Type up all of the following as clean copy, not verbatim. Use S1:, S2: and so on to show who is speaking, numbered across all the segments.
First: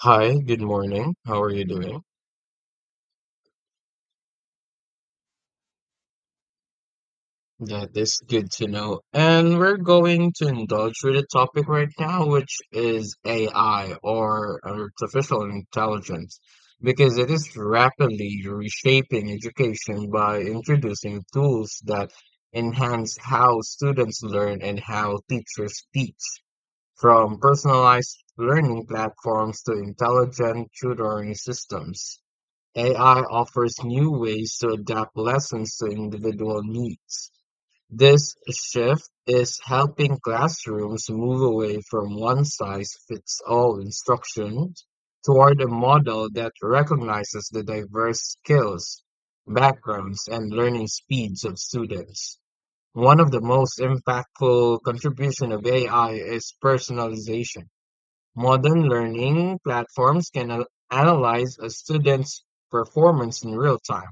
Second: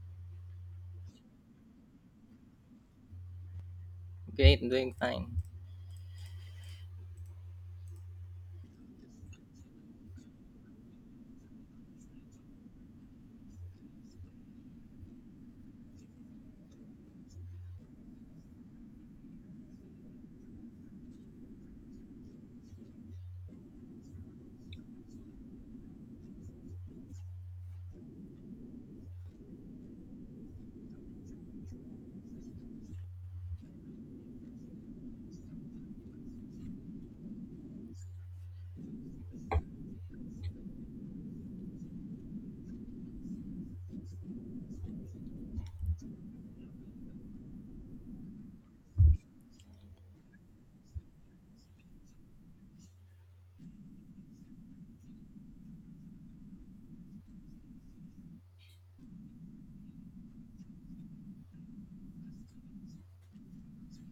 S1: Hi, good morning. How are you doing?
S2: Great, doing fine.
S1: That is good to know. And we're going to indulge with a topic right now, which is AI or artificial intelligence, because it is rapidly reshaping education by introducing tools that enhance how students learn and how teachers teach, from personalized learning platforms to intelligent tutoring systems. AI offers new ways to adapt lessons to individual needs. This shift is helping classrooms move away from one size fits all instruction toward a model that recognizes the diverse skills, backgrounds, and learning speeds of students. One of the most impactful contribution of AI is personalization. Modern learning platforms can analyze a student's performance in real time,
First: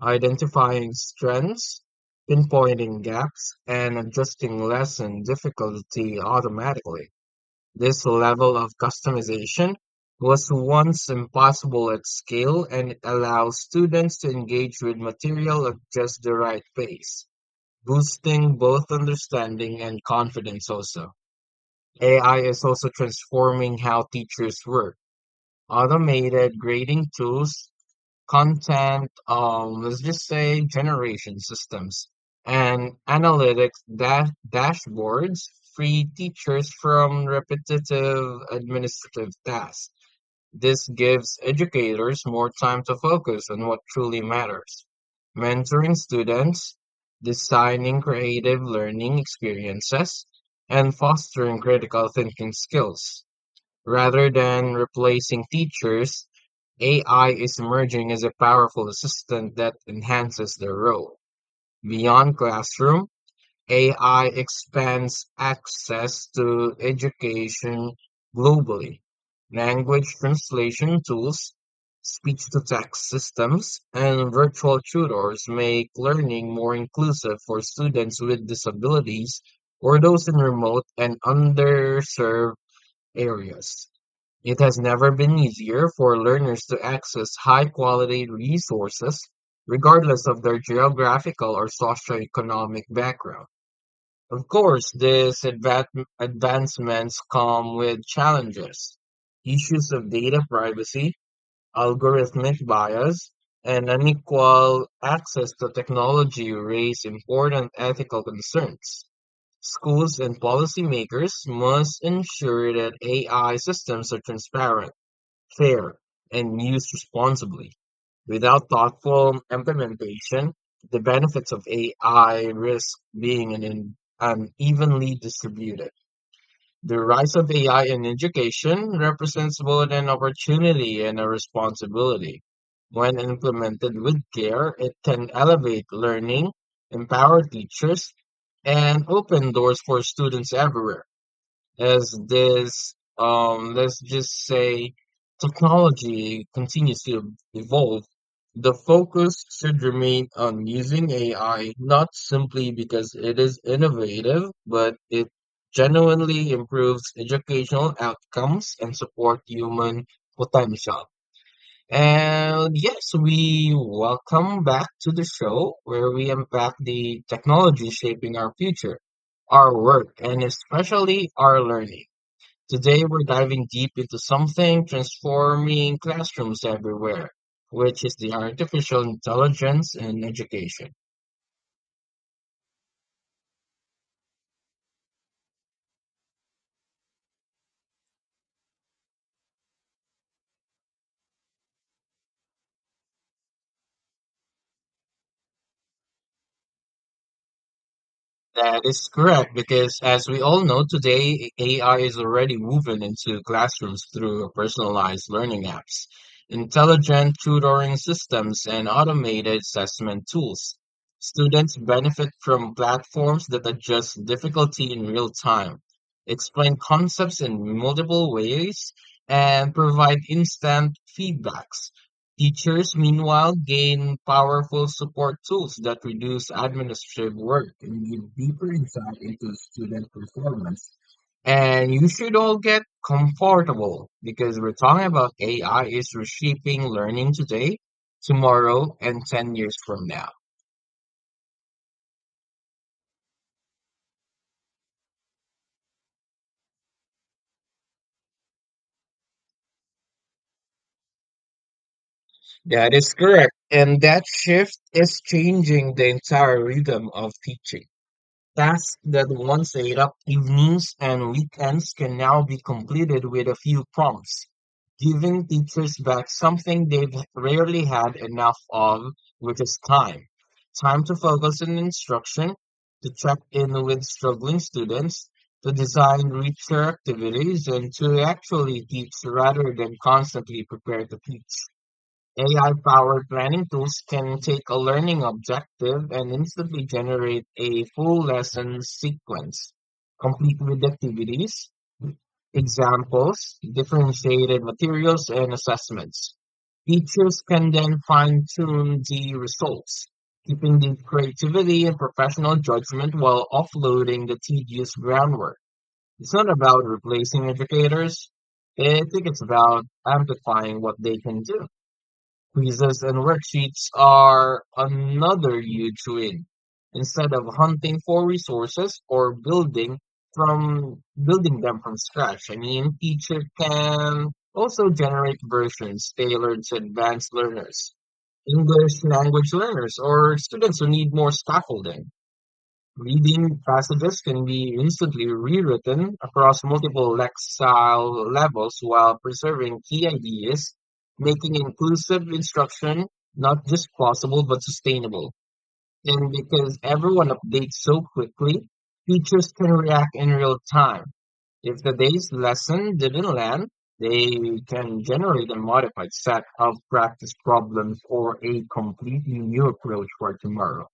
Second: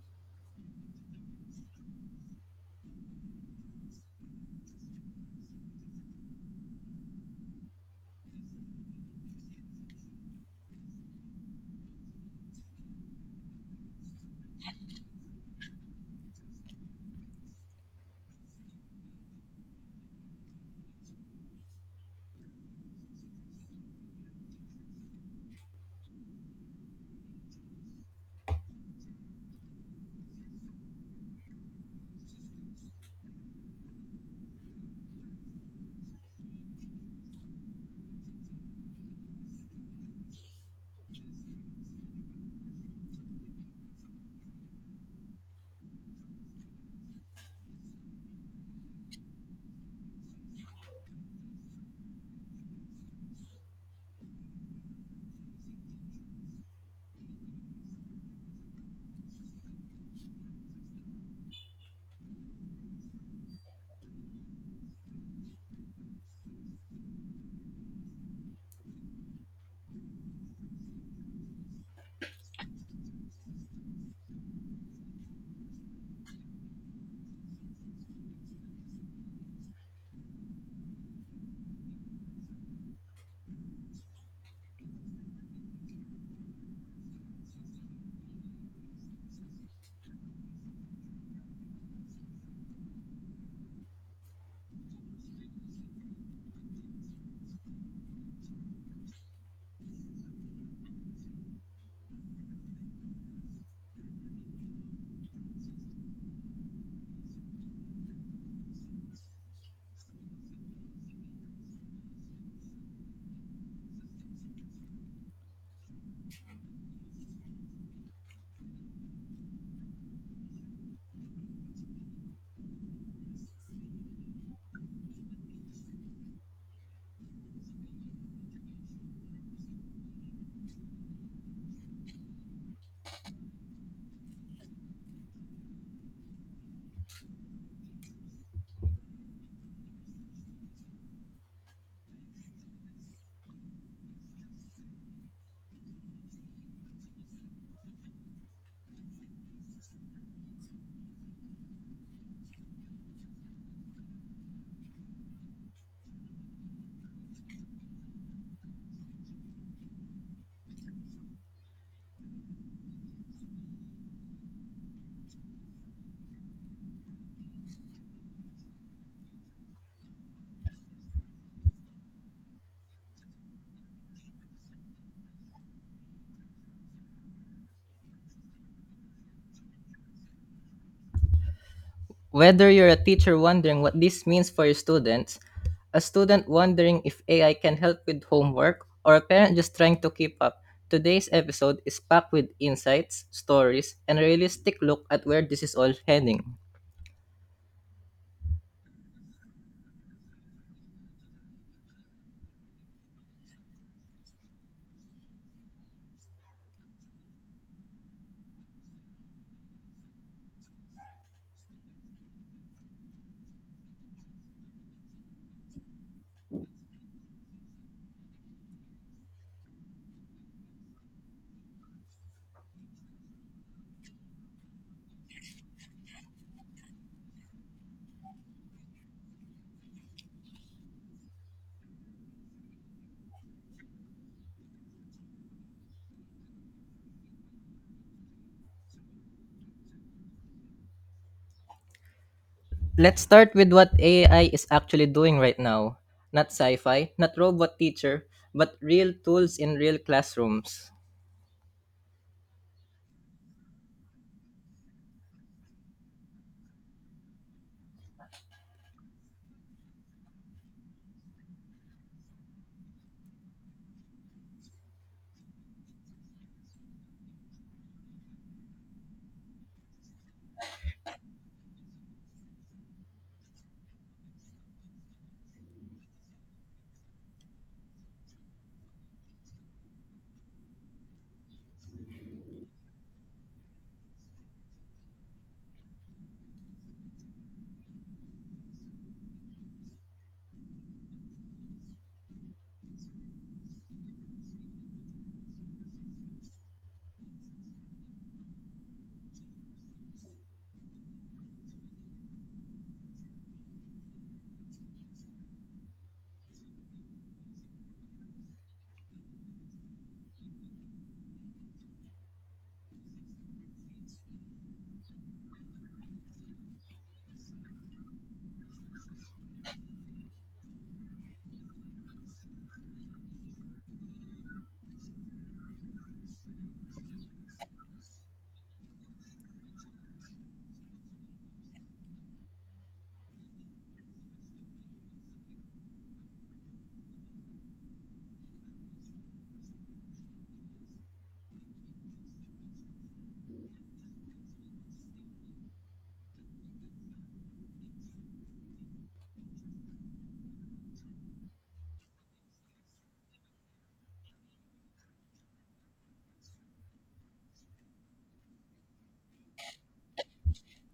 S1: identifying strengths, pinpointing gaps, and adjusting lesson difficulty automatically. This level of customization was once impossible at scale, and it allows students to engage with material at just the right pace, boosting both understanding and confidence also. AI is also transforming how teachers work, automated grading tools, content, let's just say generation systems, and analytics dashboards free teachers from repetitive administrative tasks. This gives educators more time to focus on what truly matters. Mentoring students, designing creative learning experiences, and fostering critical thinking skills. Rather than replacing teachers, AI is emerging as a powerful assistant that enhances their role. Beyond classroom, AI expands access to education globally. Language translation tools, speech to text systems, and virtual tutors make learning more inclusive for students with disabilities or those in remote and underserved areas. It has never been easier for learners to access high-quality resources, regardless of their geographical or socioeconomic background. Of course, these advancements come with challenges. Issues of data privacy, algorithmic bias, and unequal access to technology raise important ethical concerns. Schools and policymakers must ensure that AI systems are transparent, fair, and used responsibly. Without thoughtful implementation, the benefits of AI risk being unevenly distributed. The rise of AI in education represents both an opportunity and a responsibility. When implemented with care, it can elevate learning, empower teachers, and open doors for students everywhere as this, let's just say, technology continues to evolve, the focus should remain on using AI not simply because it is innovative, but it genuinely improves educational outcomes and support human potential. And yes, we welcome back to the show where we unpack the technology shaping our future, our work, and especially our learning. Today we're diving deep into something transforming classrooms everywhere, which is the artificial intelligence in education.
S2: Whether you're a teacher wondering what this means for your students, a student wondering if AI can help with homework, or a parent just trying to keep up, today's episode is packed with insights, stories, and a realistic look at where this is all heading.
S1: That is correct, because as we all know today, AI is already woven into classrooms through personalized learning apps, intelligent tutoring systems, and automated assessment tools. Students benefit from platforms that adjust difficulty in real time, explain concepts in multiple ways, and provide instant feedbacks. Teachers, meanwhile, gain powerful support tools that reduce administrative work and give deeper insight into student performance. And you should all get comfortable because we're talking about AI is reshaping learning today, tomorrow, and 10 years from now.
S2: Let's start with what AI is actually doing right now. Not sci fi, not robot teacher, but real tools in real classrooms.
S1: That is correct. And that shift is changing the entire rhythm of teaching. Tasks that once ate up evenings and weekends can now be completed with a few prompts, giving teachers back something they've rarely had enough of, which is time. Time to focus on instruction, to check in with struggling students, to design richer activities, and to actually teach rather than constantly prepare to teach. AI-powered planning tools can take a learning objective and instantly generate a full lesson sequence, complete with activities, examples, differentiated materials, and assessments. Teachers can then fine-tune the results, keeping the creativity and professional judgment while offloading the tedious groundwork. It's not about replacing educators. I think it's about amplifying what they can do. Quizzes and worksheets are another huge win. Instead of hunting for resources or building from building them from scratch, I mean, teacher can also generate versions tailored to advanced learners, English language learners, or students who need more scaffolding. Leading passages can be instantly rewritten across multiple lexile levels while preserving key ideas, making inclusive instruction not just possible but sustainable. And because everyone updates so quickly, teachers can react in real time. If the day's lesson didn't land, they can generate a modified set of practice problems or a completely new approach for tomorrow.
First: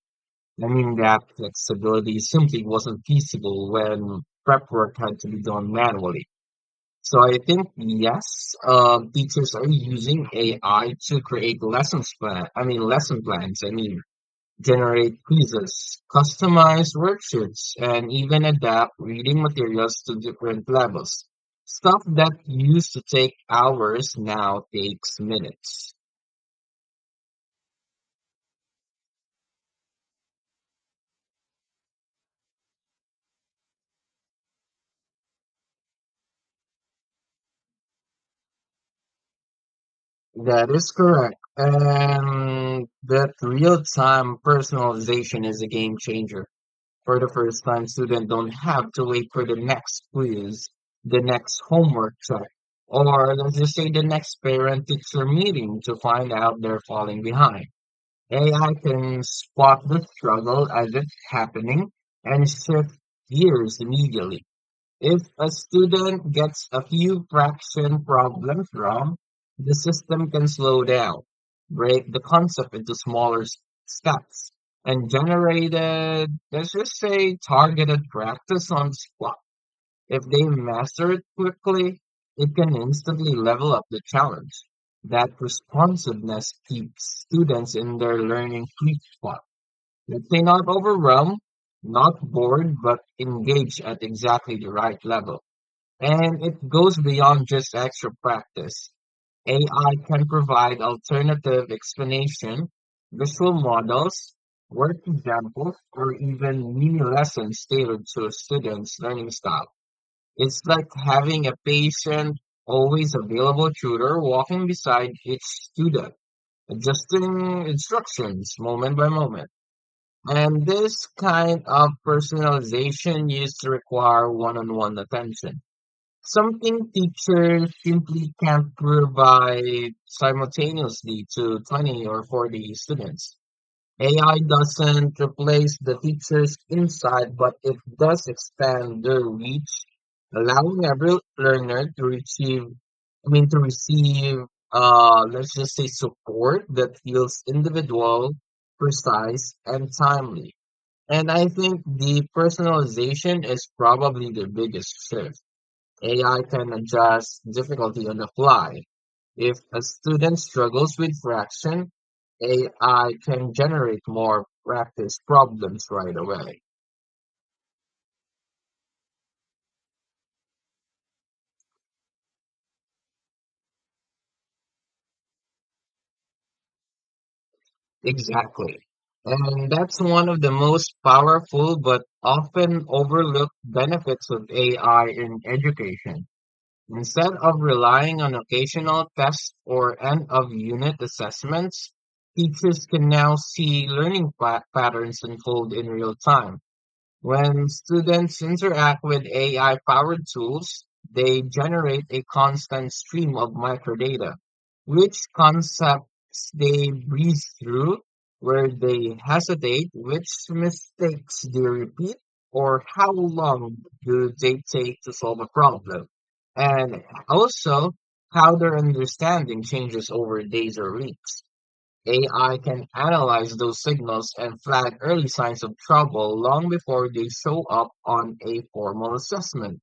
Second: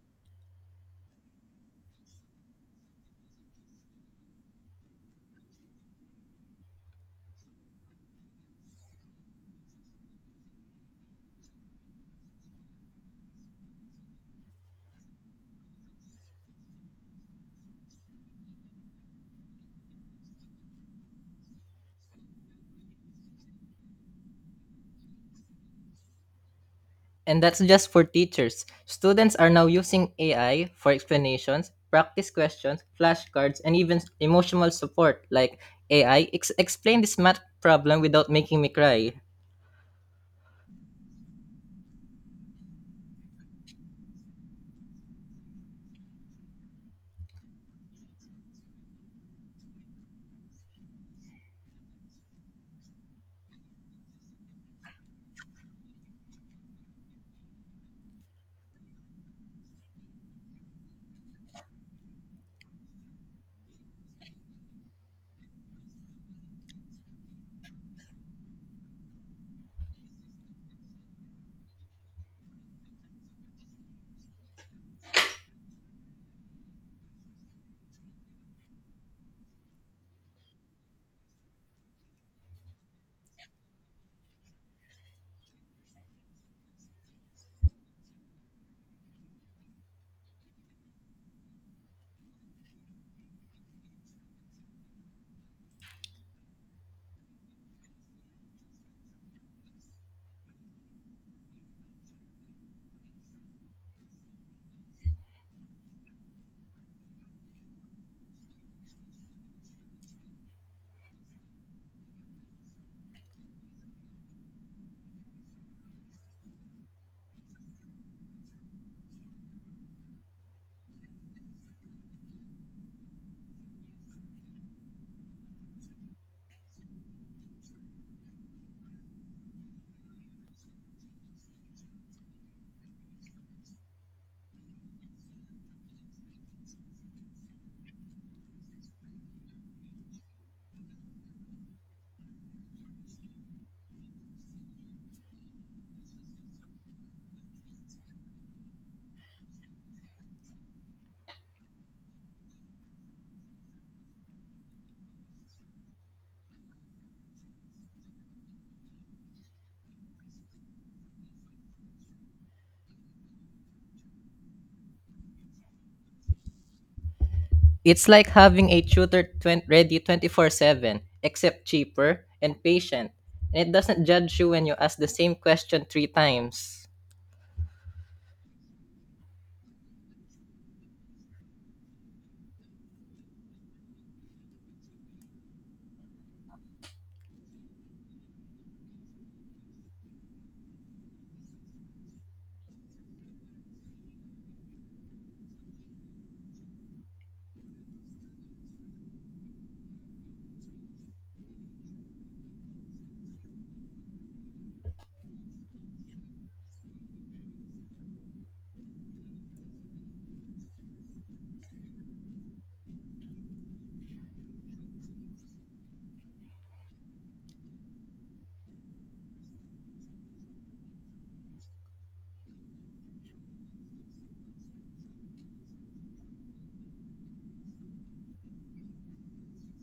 S1: I mean, that flexibility simply wasn't feasible when prep work had to be done manually. So I think, yes, teachers are using AI to create lessons plan, I mean, lesson plans. I mean, generate quizzes, customize worksheets, and even adapt reading materials to different levels. Stuff that used to take hours now takes minutes.
S2: And that's just for teachers. Students are now using AI for explanations, practice questions, flashcards, and even emotional support like AI, explain this math problem without making me cry.
S1: That is correct. And that real-time personalization is a game changer. For the first time, students don't have to wait for the next quiz, the next homework check, or let's just say the next parent-teacher meeting to find out they're falling behind. AI can spot the struggle as it's happening and shift gears immediately. If a student gets a few fraction problems wrong, the system can slow down, break the concept into smaller steps, and generate a, let's just say, targeted practice on spot. If they master it quickly, it can instantly level up the challenge. That responsiveness keeps students in their learning sweet spot. Let's say not overwhelmed, not bored, but engaged at exactly the right level. And it goes beyond just extra practice. AI can provide alternative explanation, visual models, work examples, or even mini lessons tailored to a student's learning style. It's like having a patient, always available tutor walking beside each student, adjusting instructions moment by moment. And this kind of personalization used to require one on one attention. Something teachers simply can't provide simultaneously to 20 or 40 students. AI doesn't replace the teacher's insight, but it does expand their reach, allowing every learner to to receive, let's just say support that feels individual, precise, and timely. And I think the personalization is probably the biggest shift AI can adjust difficulty on the fly. If a student struggles with fraction, AI can generate more practice problems right away.
S2: It's like having a tutor ready 24/7, except cheaper and patient. And it doesn't judge you when you ask the same question three times.
S1: Exactly. And that's one of the most powerful but often overlooked benefits of AI in education. Instead of relying on occasional tests or end of unit assessments, teachers can now see learning patterns unfold in real time. When students interact with AI-powered tools, they generate a constant stream of microdata, which concepts they breeze through, where they hesitate, which mistakes they repeat, or how long do they take to solve a problem, and also how their understanding changes over days or weeks. AI can analyze those signals and flag early signs of trouble long before they show up on a formal assessment.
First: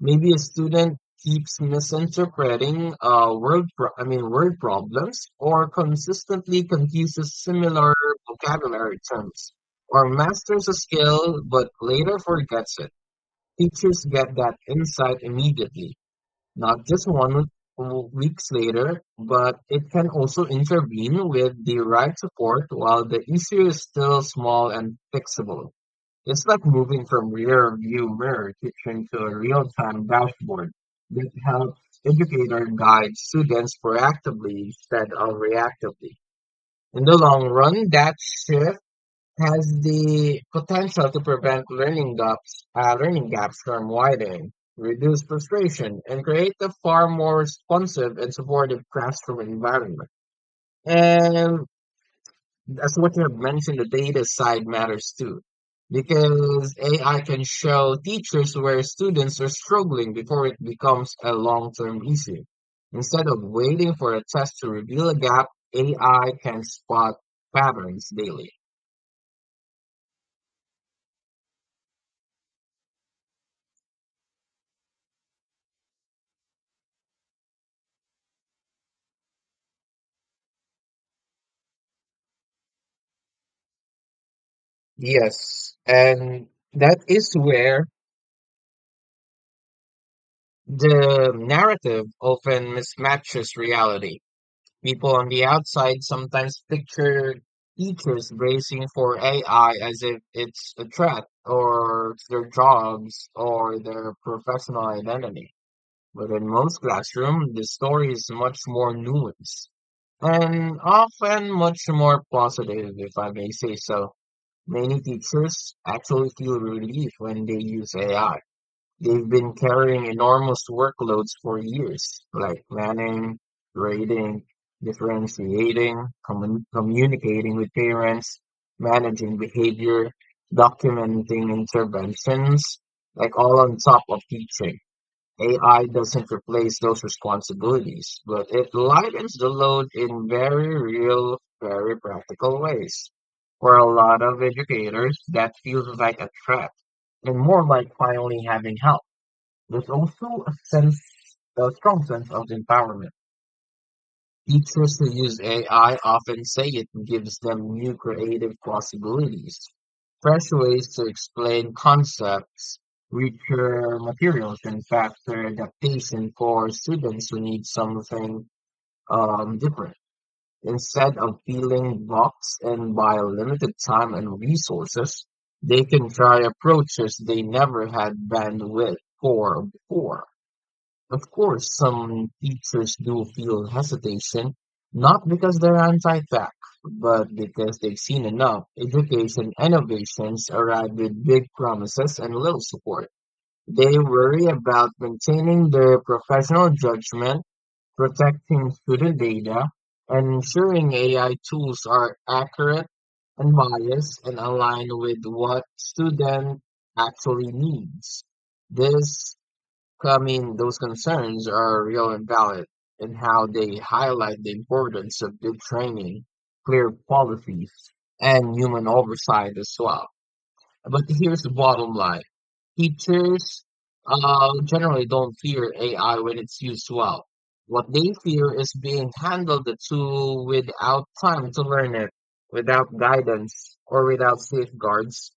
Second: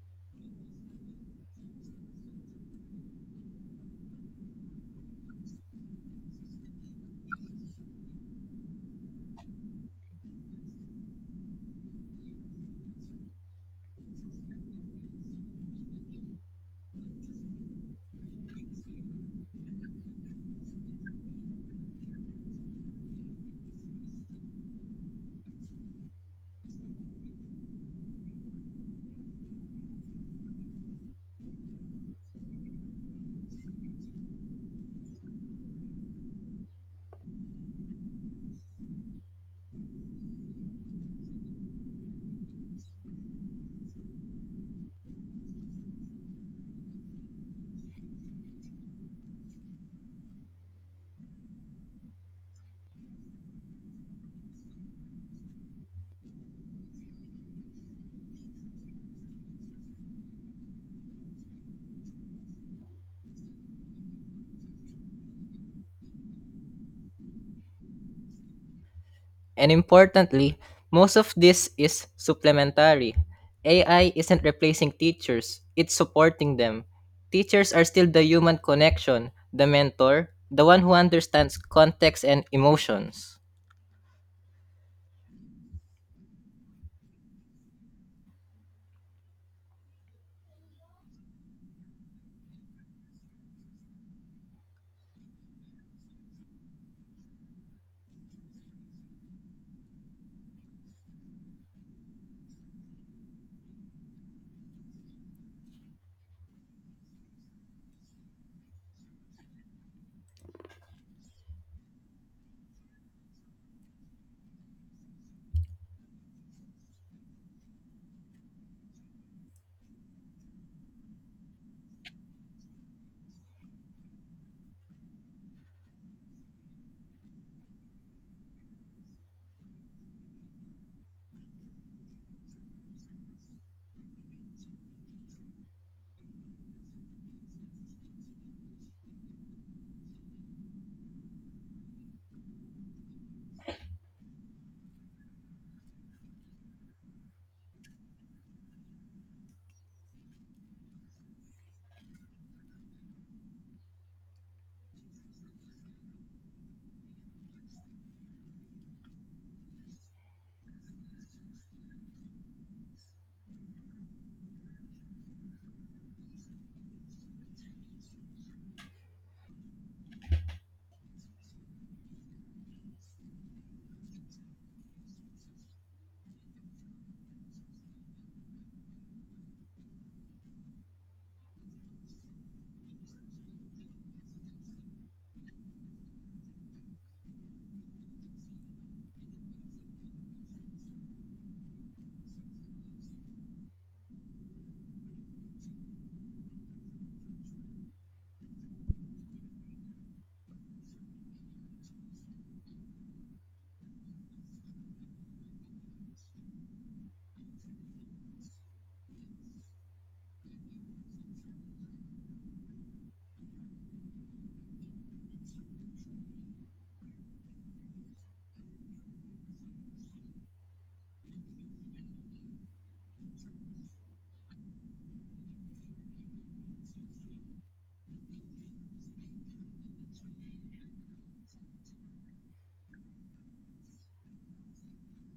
S1: Maybe a student keeps misinterpreting word problems or consistently confuses similar vocabulary terms or masters a skill but later forgets it. Teachers get that insight immediately not just one weeks later, but it can also intervene with the right support while the issue is still small and fixable. It's like moving from rear view mirror teaching to a real time dashboard that helps educator guide students proactively instead of reactively. In the long run, that shift has the potential to prevent learning gaps from widening, reduce frustration, and create a far more responsive and supportive classroom environment. And as what you have mentioned, the data side matters too, because AI can show teachers where students are struggling before it becomes a long-term issue. Instead of waiting for a test to reveal a gap, AI can spot patterns daily.
S2: And importantly, most of this is supplementary. AI isn't replacing teachers, it's supporting them. Teachers are still the human connection, the mentor, the one who understands context and emotions.
S1: Yes, and that is where the narrative often mismatches reality. People on the outside sometimes picture teachers bracing for AI as if it's a threat or to their jobs or their professional identity. But in most classrooms, the story is much more nuanced and often much more positive, if I may say so. Many teachers actually feel relief when they use AI. They've been carrying enormous workloads for years, like planning, grading, differentiating, communicating with parents, managing behavior, documenting interventions, like all on top of teaching. AI doesn't replace those responsibilities, but it lightens the load in very real, very practical ways. For a lot of educators, that feels like a threat and more like finally having help. There's also a sense, a strong sense of empowerment. Teachers who use AI often say it gives them new creative possibilities, fresh ways to explain concepts, richer materials, and faster adaptation for students who need something different. Instead of feeling boxed in by limited time and resources, they can try approaches they never had bandwidth for before. Of course, some teachers do feel hesitation, not because they're anti-fact, but because they've seen enough education innovations arrive with big promises and little support. They worry about maintaining their professional judgment, protecting student data, and ensuring AI tools are accurate, unbiased, and aligned with what student actually needs. This so, I mean, those concerns are real and valid and how they highlight the importance of good training, clear policies, and human oversight as well. But here's the bottom line. Teachers generally don't fear AI when it's used well. What they fear is being handled the tool without time to learn it, without guidance, or without safeguards.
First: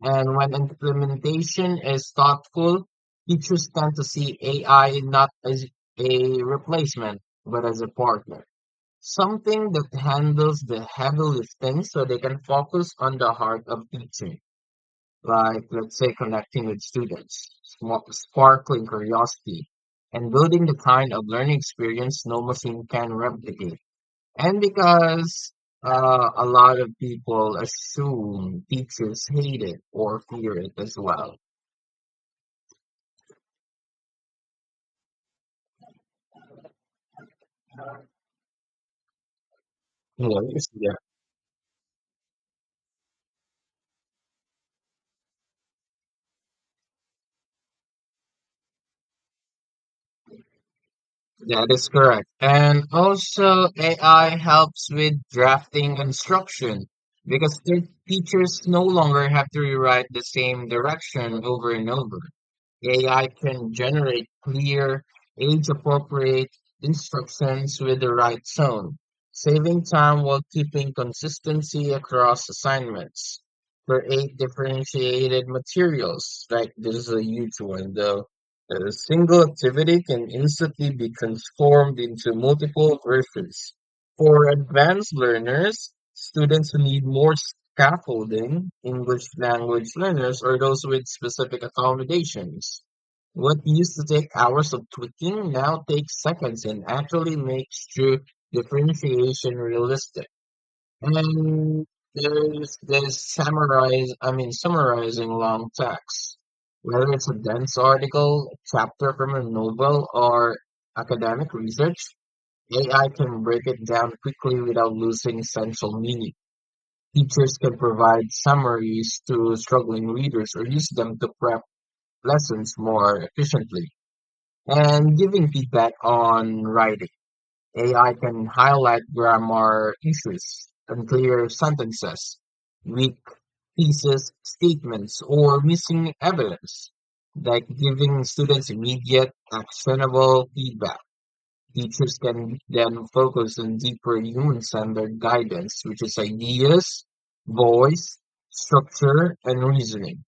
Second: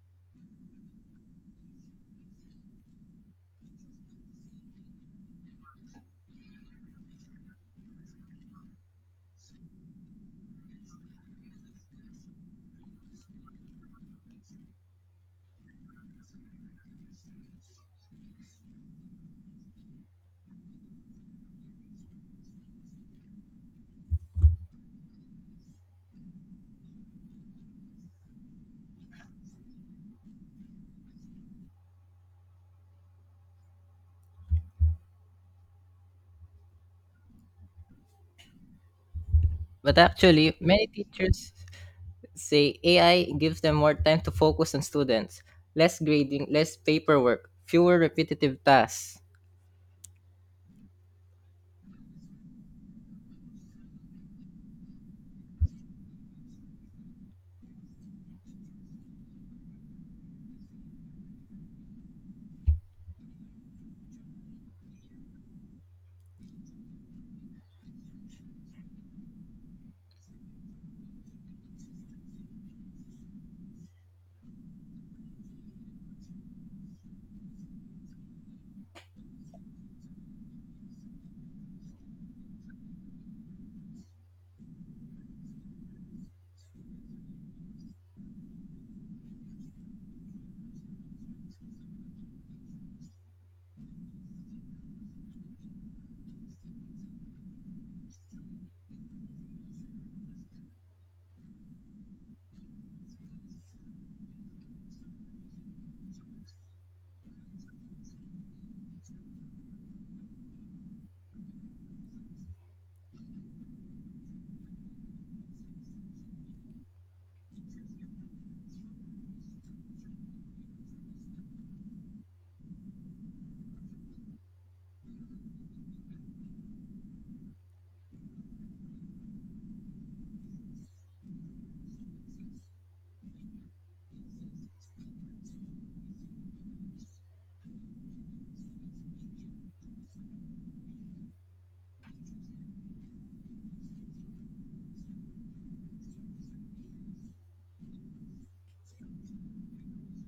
S1: And when implementation is thoughtful, teachers tend to see AI not as a replacement, but as a partner, something that handles the heavy lifting so they can focus on the heart of teaching, like, let's say, connecting with students, sparkling curiosity, and building the kind of learning experience no machine can replicate. And because a lot of people assume teachers hate it or fear it as well.
S2: But actually,
S1: Yes,
S2: many
S1: yeah.
S2: teachers say AI gives them more time to focus on students, less grading, less paperwork, fewer repetitive tasks.
S1: That is correct. And also, AI helps with drafting instruction because the teachers no longer have to rewrite the same direction over and over. AI can generate clear, age-appropriate instructions with the right tone, saving time while keeping consistency across assignments. Create differentiated materials. Like this is a huge one though. A single activity can instantly be transformed into multiple versions. For advanced learners, students who need more scaffolding, English language learners, or those with specific accommodations. What used to take hours of tweaking now takes seconds and actually makes true differentiation realistic. And there's this summarize, I mean, summarizing long text. Whether it's a dense article, a chapter from a novel, or academic research, AI can break it down quickly without losing essential meaning. Teachers can provide summaries to struggling readers or use them to prep lessons more efficiently. And giving feedback on writing. AI can highlight grammar issues, unclear sentences, weak thesis statements, or missing evidence, like giving students immediate, actionable feedback. Teachers can then focus on deeper human-centered guidance, which is ideas, voice, structure, and reasoning,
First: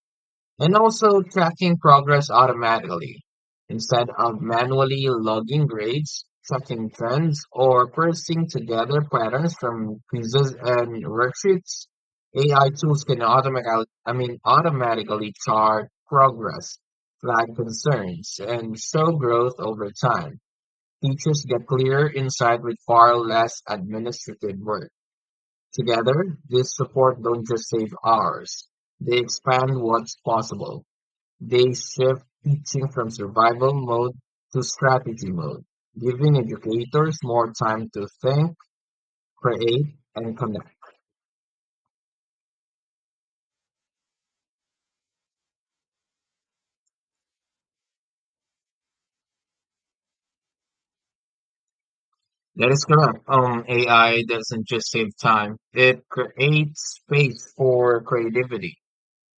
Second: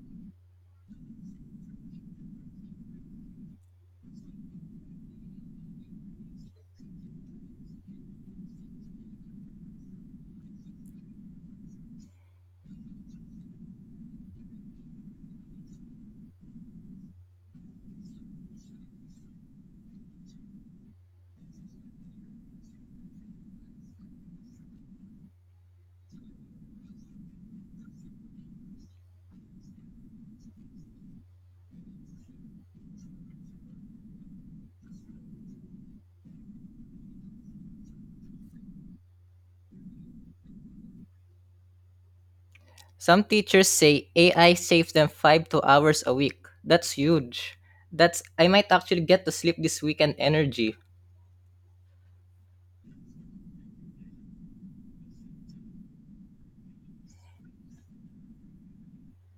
S1: and also tracking progress automatically instead of manually logging grades, tracking trends, or parsing together patterns from quizzes and worksheets. AI tools can automatically chart progress, flag concerns, and show growth over time. Teachers get clear insight with far less administrative work. Together, this support don't just save hours. They expand what's possible. They shift teaching from survival mode to strategy mode, giving educators more time to think, create, and connect.
S2: Some teachers say AI saves them five to hours a week. That's huge. That's I might actually get to sleep this weekend energy.
S1: That is correct. AI doesn't just save time, it creates space for creativity.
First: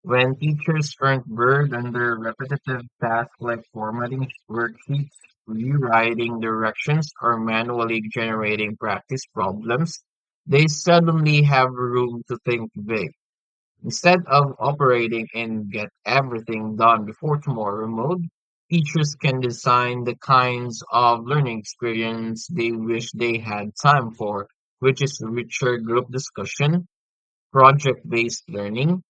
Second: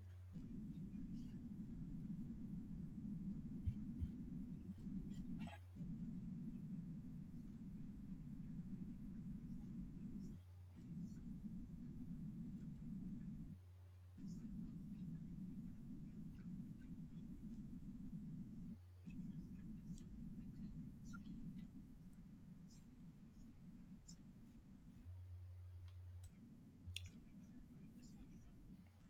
S1: When teachers are not burned under repetitive tasks like formatting worksheets, rewriting directions, or manually generating practice problems, they suddenly have room to think big. Instead of operating in get everything done before tomorrow mode, teachers can design the kinds of learning experience they wish they had time for, which is richer group discussion, project-based learning,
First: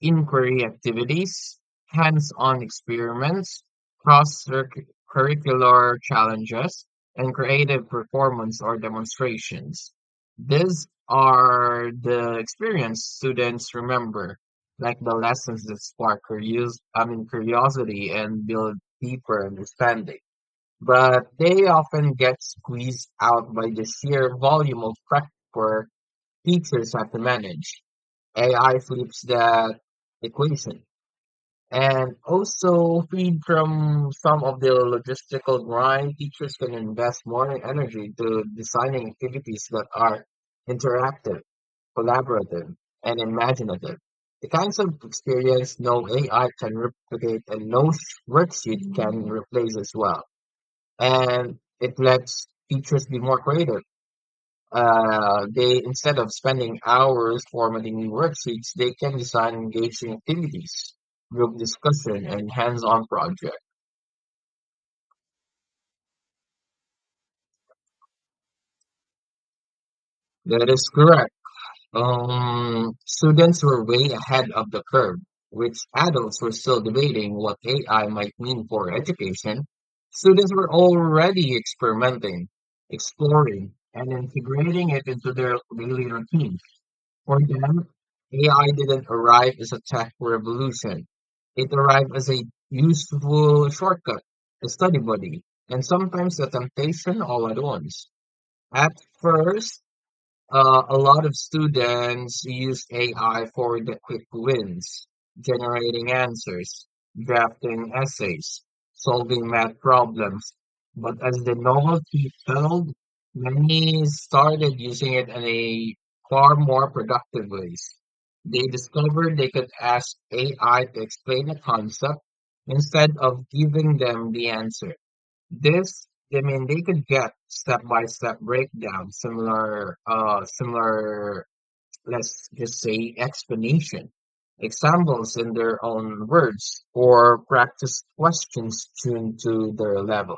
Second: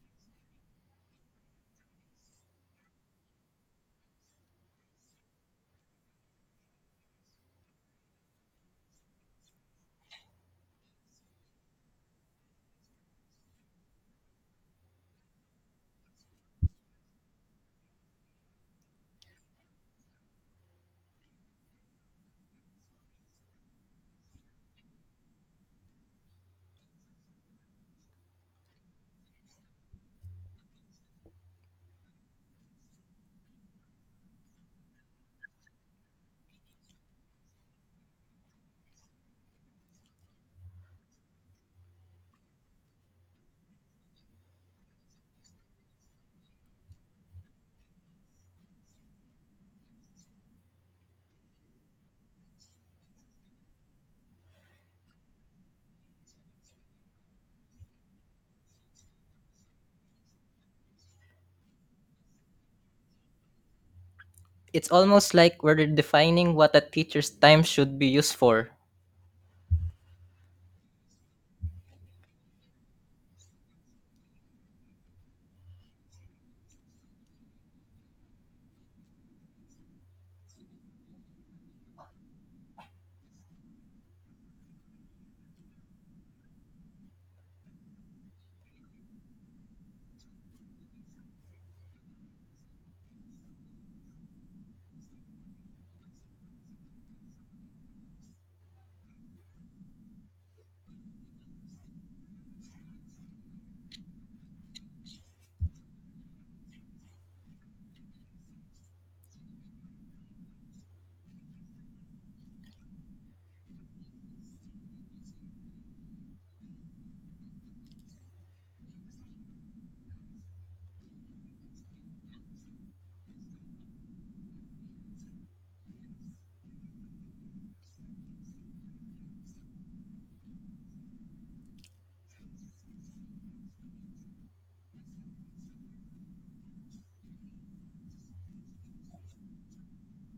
S1: inquiry activities, hands-on experiments, cross-curricular challenges, and creative performance or demonstrations. These are the experience students remember, like the lessons that spark curiosity and build deeper understanding. But they often get squeezed out by the sheer volume of prep work teachers have to manage. AI flips that equation. And also feed from some of the logistical grind, teachers can invest more in energy to designing activities that are interactive, collaborative, and imaginative. The kinds of experience no AI can replicate and no worksheet can replace as well. And it lets teachers be more creative they instead of spending hours formatting new worksheets, they can design engaging activities, group discussion, and hands-on projects.
S2: It's almost like we're defining what a teacher's time should be used for.
S1: That is correct. Students were way ahead of the curve, which adults were still debating what AI might mean for education. Students were already experimenting, exploring, and integrating it into their daily routine. For them, AI didn't arrive as a tech revolution. It arrived as a useful shortcut, a study buddy, and sometimes a temptation all at once. At first, a lot of students use AI for the quick wins, generating answers, drafting essays, solving math problems. But as the novelty fell, many started using it in a far more productive ways. They discovered they could ask AI to explain a concept instead of giving them the answer. This, they could get step-by-step breakdown, similar, let's just say explanation, examples in their own words, or practice questions tuned to their level.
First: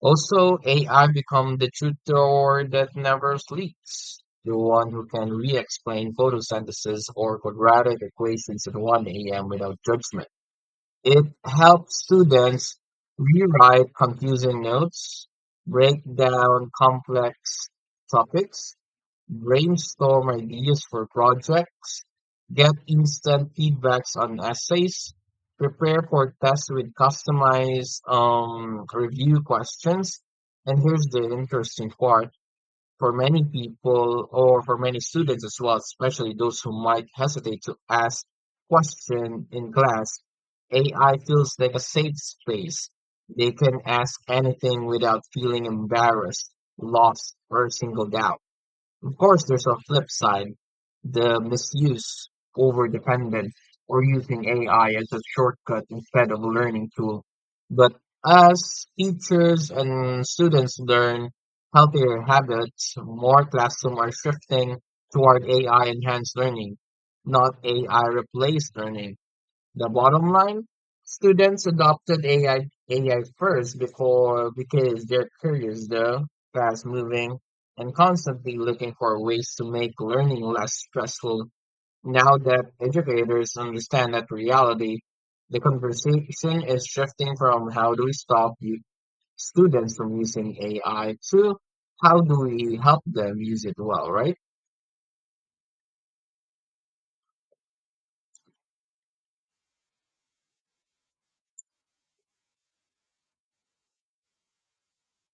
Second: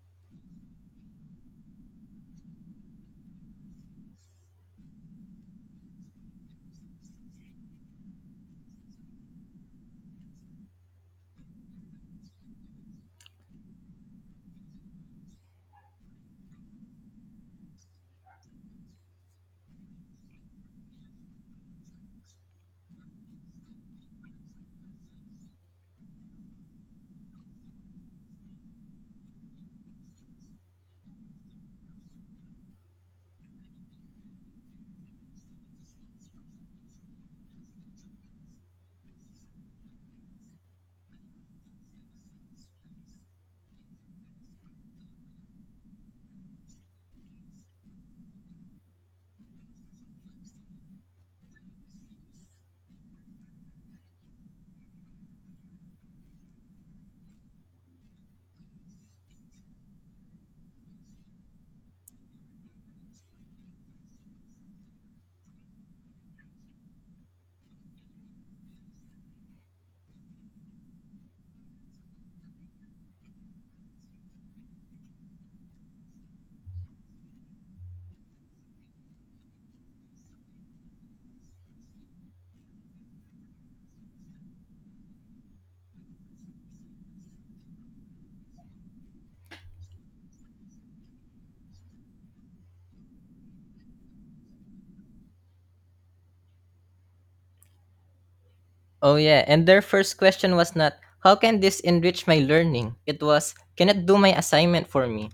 S1: Also, AI become the tutor that never sleeps, the one who can re-explain photosynthesis or quadratic equations at 1 a.m. without judgment. It helps students rewrite confusing notes, break down complex topics, brainstorm ideas for projects, get instant feedbacks on essays, prepare for tests with customized review questions. And here's the interesting part for many people or for many students as well, especially those who might hesitate to ask question in class, AI feels like a safe space. They can ask anything without feeling embarrassed, lost, or singled out. Of course, there's a flip side, the misuse, overdependent, or using AI as a shortcut instead of a learning tool. But as teachers and students learn healthier habits, more classrooms are shifting toward AI enhanced learning, not AI replaced learning. The bottom line, students adopted AI first before because they're curious though, fast moving, and constantly looking for ways to make learning less stressful. Now that educators understand that reality, the conversation is shifting from how do we stop students from using AI to how do we help them use it well, right?
S2: Oh yeah, and their first question was not how can this enrich my learning? It was can it do my assignment for me?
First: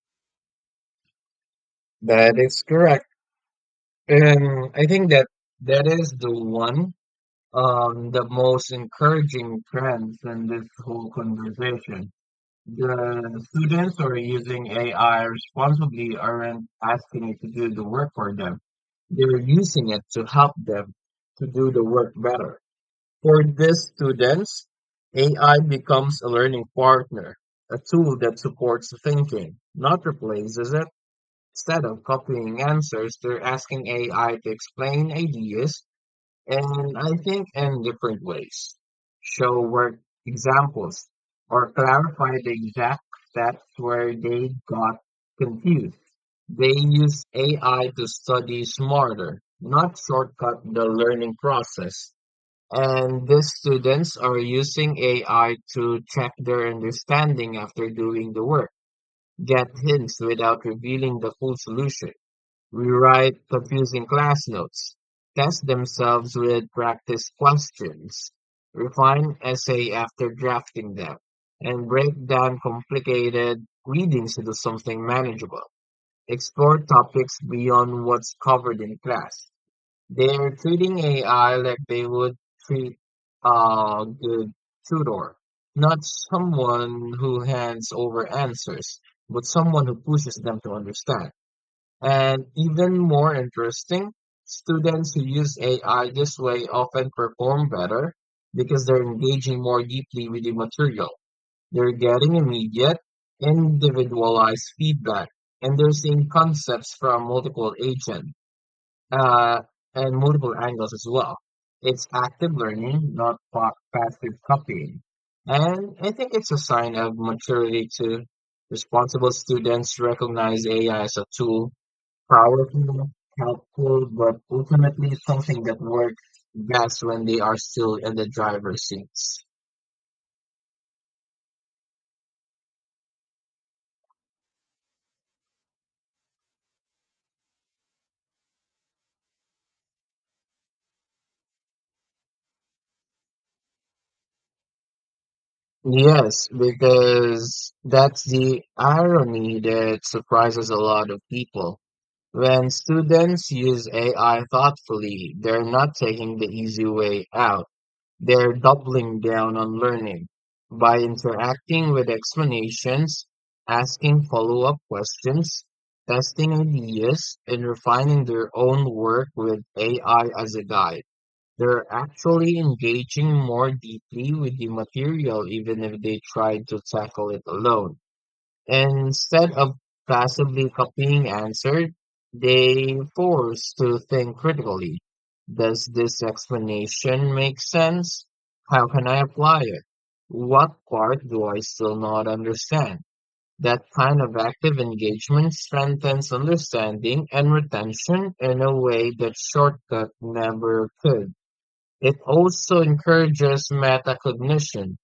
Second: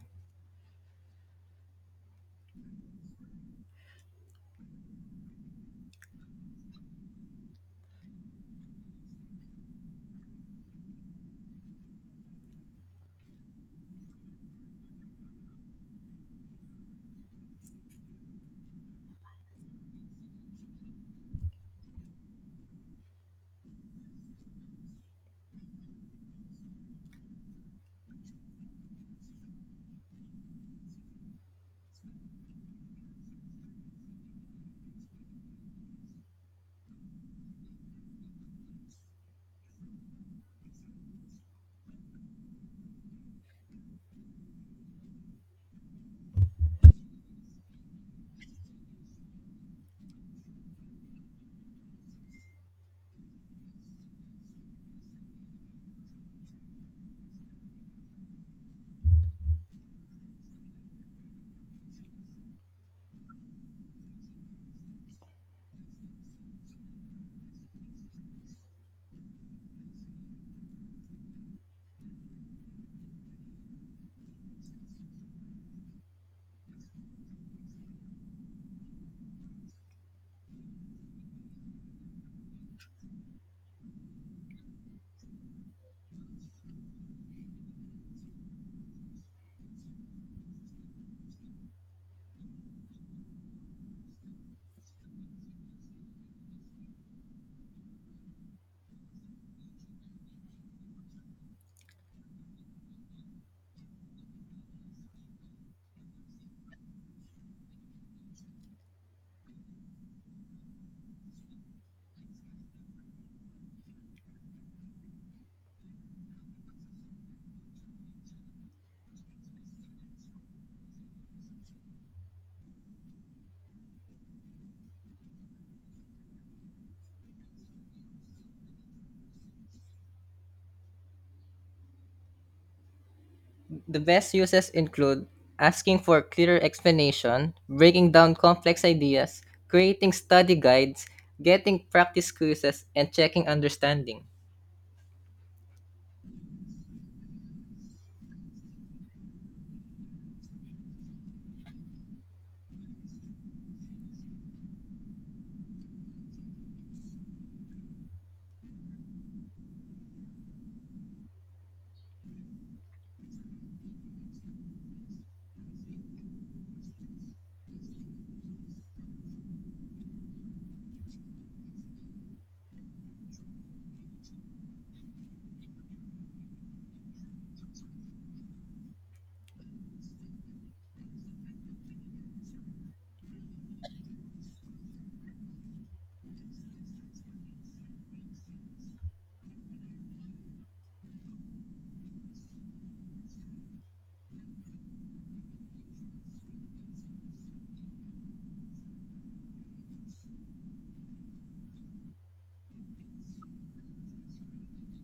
S1: That is correct. And I think that is the one the most encouraging trends in this whole conversation. The students who are using AI responsibly aren't asking it to do the work for them. They're using it to help them to do the work better. For these students, AI becomes a learning partner, a tool that supports thinking, not replaces it. Instead of copying answers, they're asking AI to explain ideas, and I think in different ways. Show work examples or clarify the exact steps where they got confused. They use AI to study smarter, not shortcut the learning process. And the students are using AI to check their understanding after doing the work, get hints without revealing the full solution. Rewrite confusing class notes. Test themselves with practice questions. Refine essay after drafting them. And break down complicated readings into something manageable. Explore topics beyond what's covered in class. They're treating AI like they would treat a good tutor, not someone who hands over answers, but someone who pushes them to understand. And even more interesting, students who use AI this way often perform better because they're engaging more deeply with the material. They're getting immediate, individualized feedback, and they're seeing concepts from multiple agents uh, and multiple angles as well. It's active learning, not passive copying. And I think it's a sign of maturity to. Responsible students recognize AI as a tool. Powerful, helpful, but ultimately something that works best when they are still in the driver's seats.
S2: The best uses include asking for clearer explanation, breaking down complex ideas, creating study guides, getting practice quizzes, and checking understanding.
S1: Yes, because that's the irony that surprises a lot of people. When students use AI thoughtfully, they're not taking the easy way out. They're doubling down on learning by interacting with explanations, asking follow-up questions, testing ideas, and refining their own work with AI as a guide. They're actually engaging more deeply with the material even if they try to tackle it alone. Instead of passively copying answers, they force to think critically. Does this explanation make sense? How can I apply it? What part do I still not understand? That kind of active engagement strengthens understanding and retention in a way that shortcut never could. It also encourages metacognition.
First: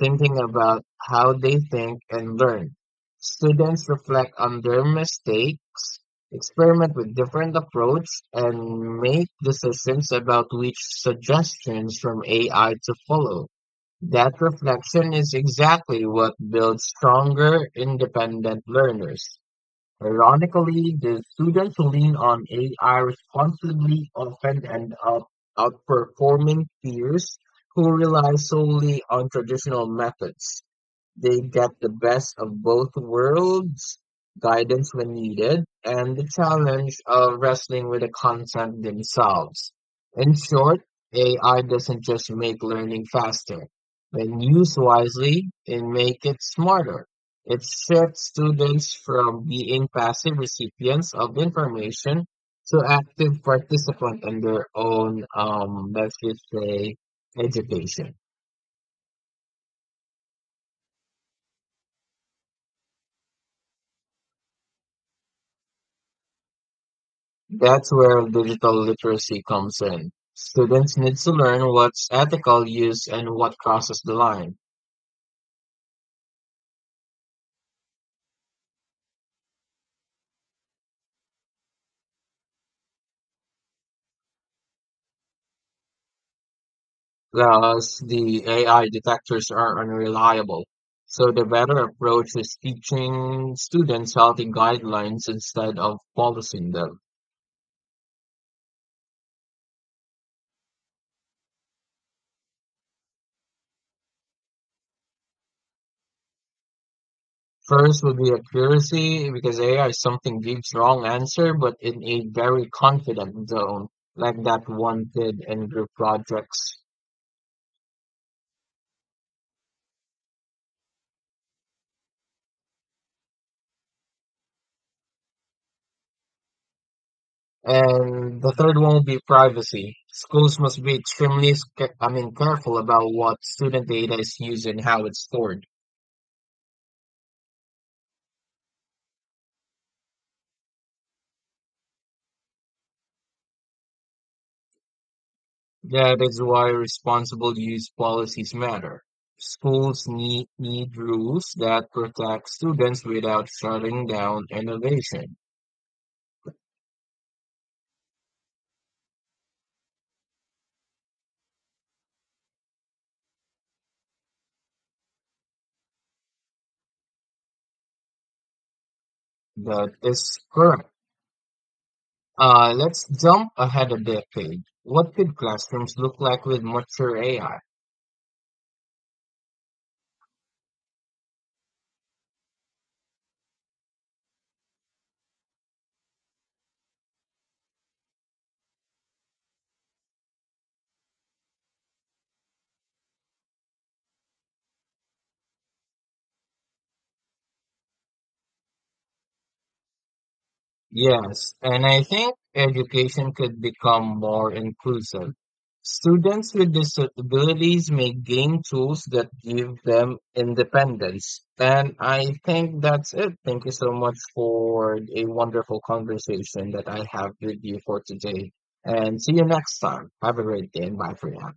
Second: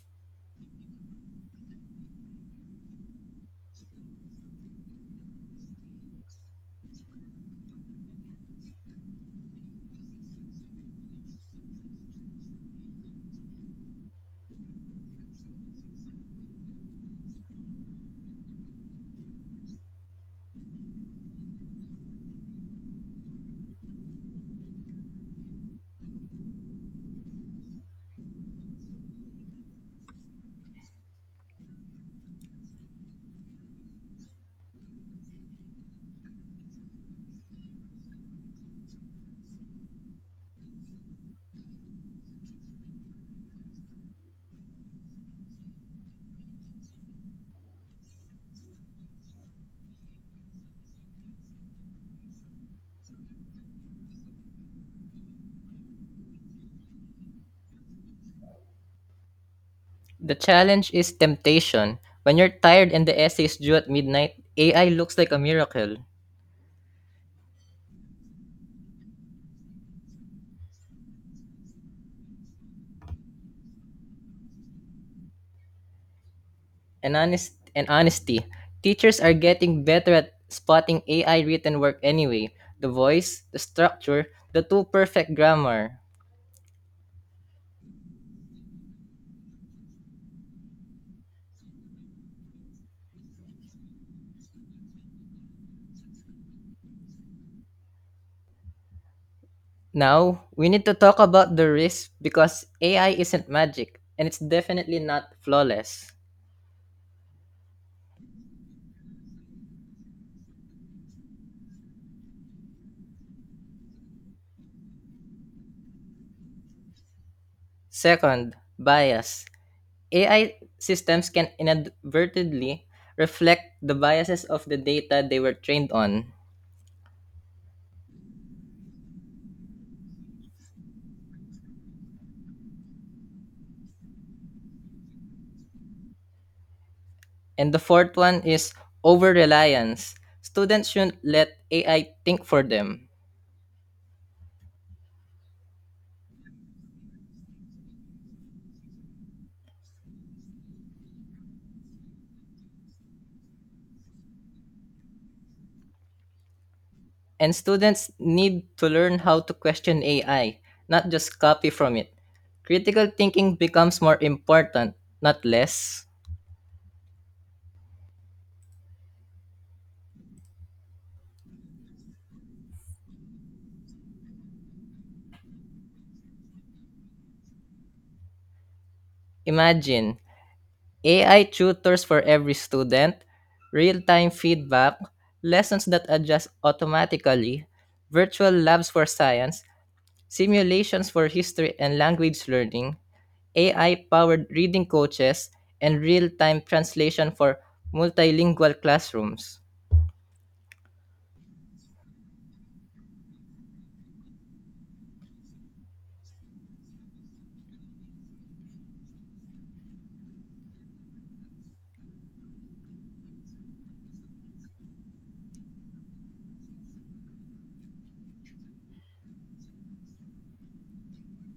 S1: Thinking about how they think and learn, students reflect on their mistakes, experiment with different approach, and make decisions about which suggestions from AI to follow. That reflection is exactly what builds stronger, independent learners. Ironically, the students who lean on AI responsibly often end up outperforming peers who rely solely on traditional methods. They get the best of both worlds, guidance when needed, and the challenge of wrestling with the content themselves. In short, AI doesn't just make learning faster. When used wisely, it makes it smarter. It shifts students from being passive recipients of information to active participants in their own, let's just say, education.
S2: The challenge is temptation. When you're tired and the essay is due at midnight, AI looks like a miracle.
S1: That's where digital literacy comes in. Students need to learn what's ethical use and what crosses the line.
S2: And honest and honesty. Teachers are getting better at spotting AI written work anyway. The voice, the structure, the too perfect grammar.
S1: Thus, the AI detectors are unreliable. So the better approach is teaching students healthy guidelines instead of policing them.
S2: Now, we need to talk about the risk because AI isn't magic and it's definitely not flawless.
S1: First would be accuracy, because AI something gives wrong answer, but in a very confident zone, like that one did in group projects.
S2: Second, bias. AI systems can inadvertently reflect the biases of the data they were trained on.
S1: And the third one would be privacy. Schools must be extremely, careful about what student data is used and how it's stored.
S2: And the fourth one is over reliance. Students shouldn't let AI think for them.
S1: That is why responsible use policies matter. Schools need rules that protect students without shutting down innovation.
S2: And students need to learn how to question AI, not just copy from it. Critical thinking becomes more important, not less.
S1: That is correct. Let's jump ahead a decade. What could classrooms look like with mature AI?
S2: Imagine AI tutors for every student, real time feedback, lessons that adjust automatically, virtual labs for science, simulations for history and language learning, AI powered reading coaches, and real time translation for multilingual classrooms.
S1: Yes, and I think education could become more inclusive. Students with disabilities may gain tools that give them independence. And I think that's it. Thank you so much for a wonderful conversation that I have with you for today. And see you next time. Have a great day and bye for now.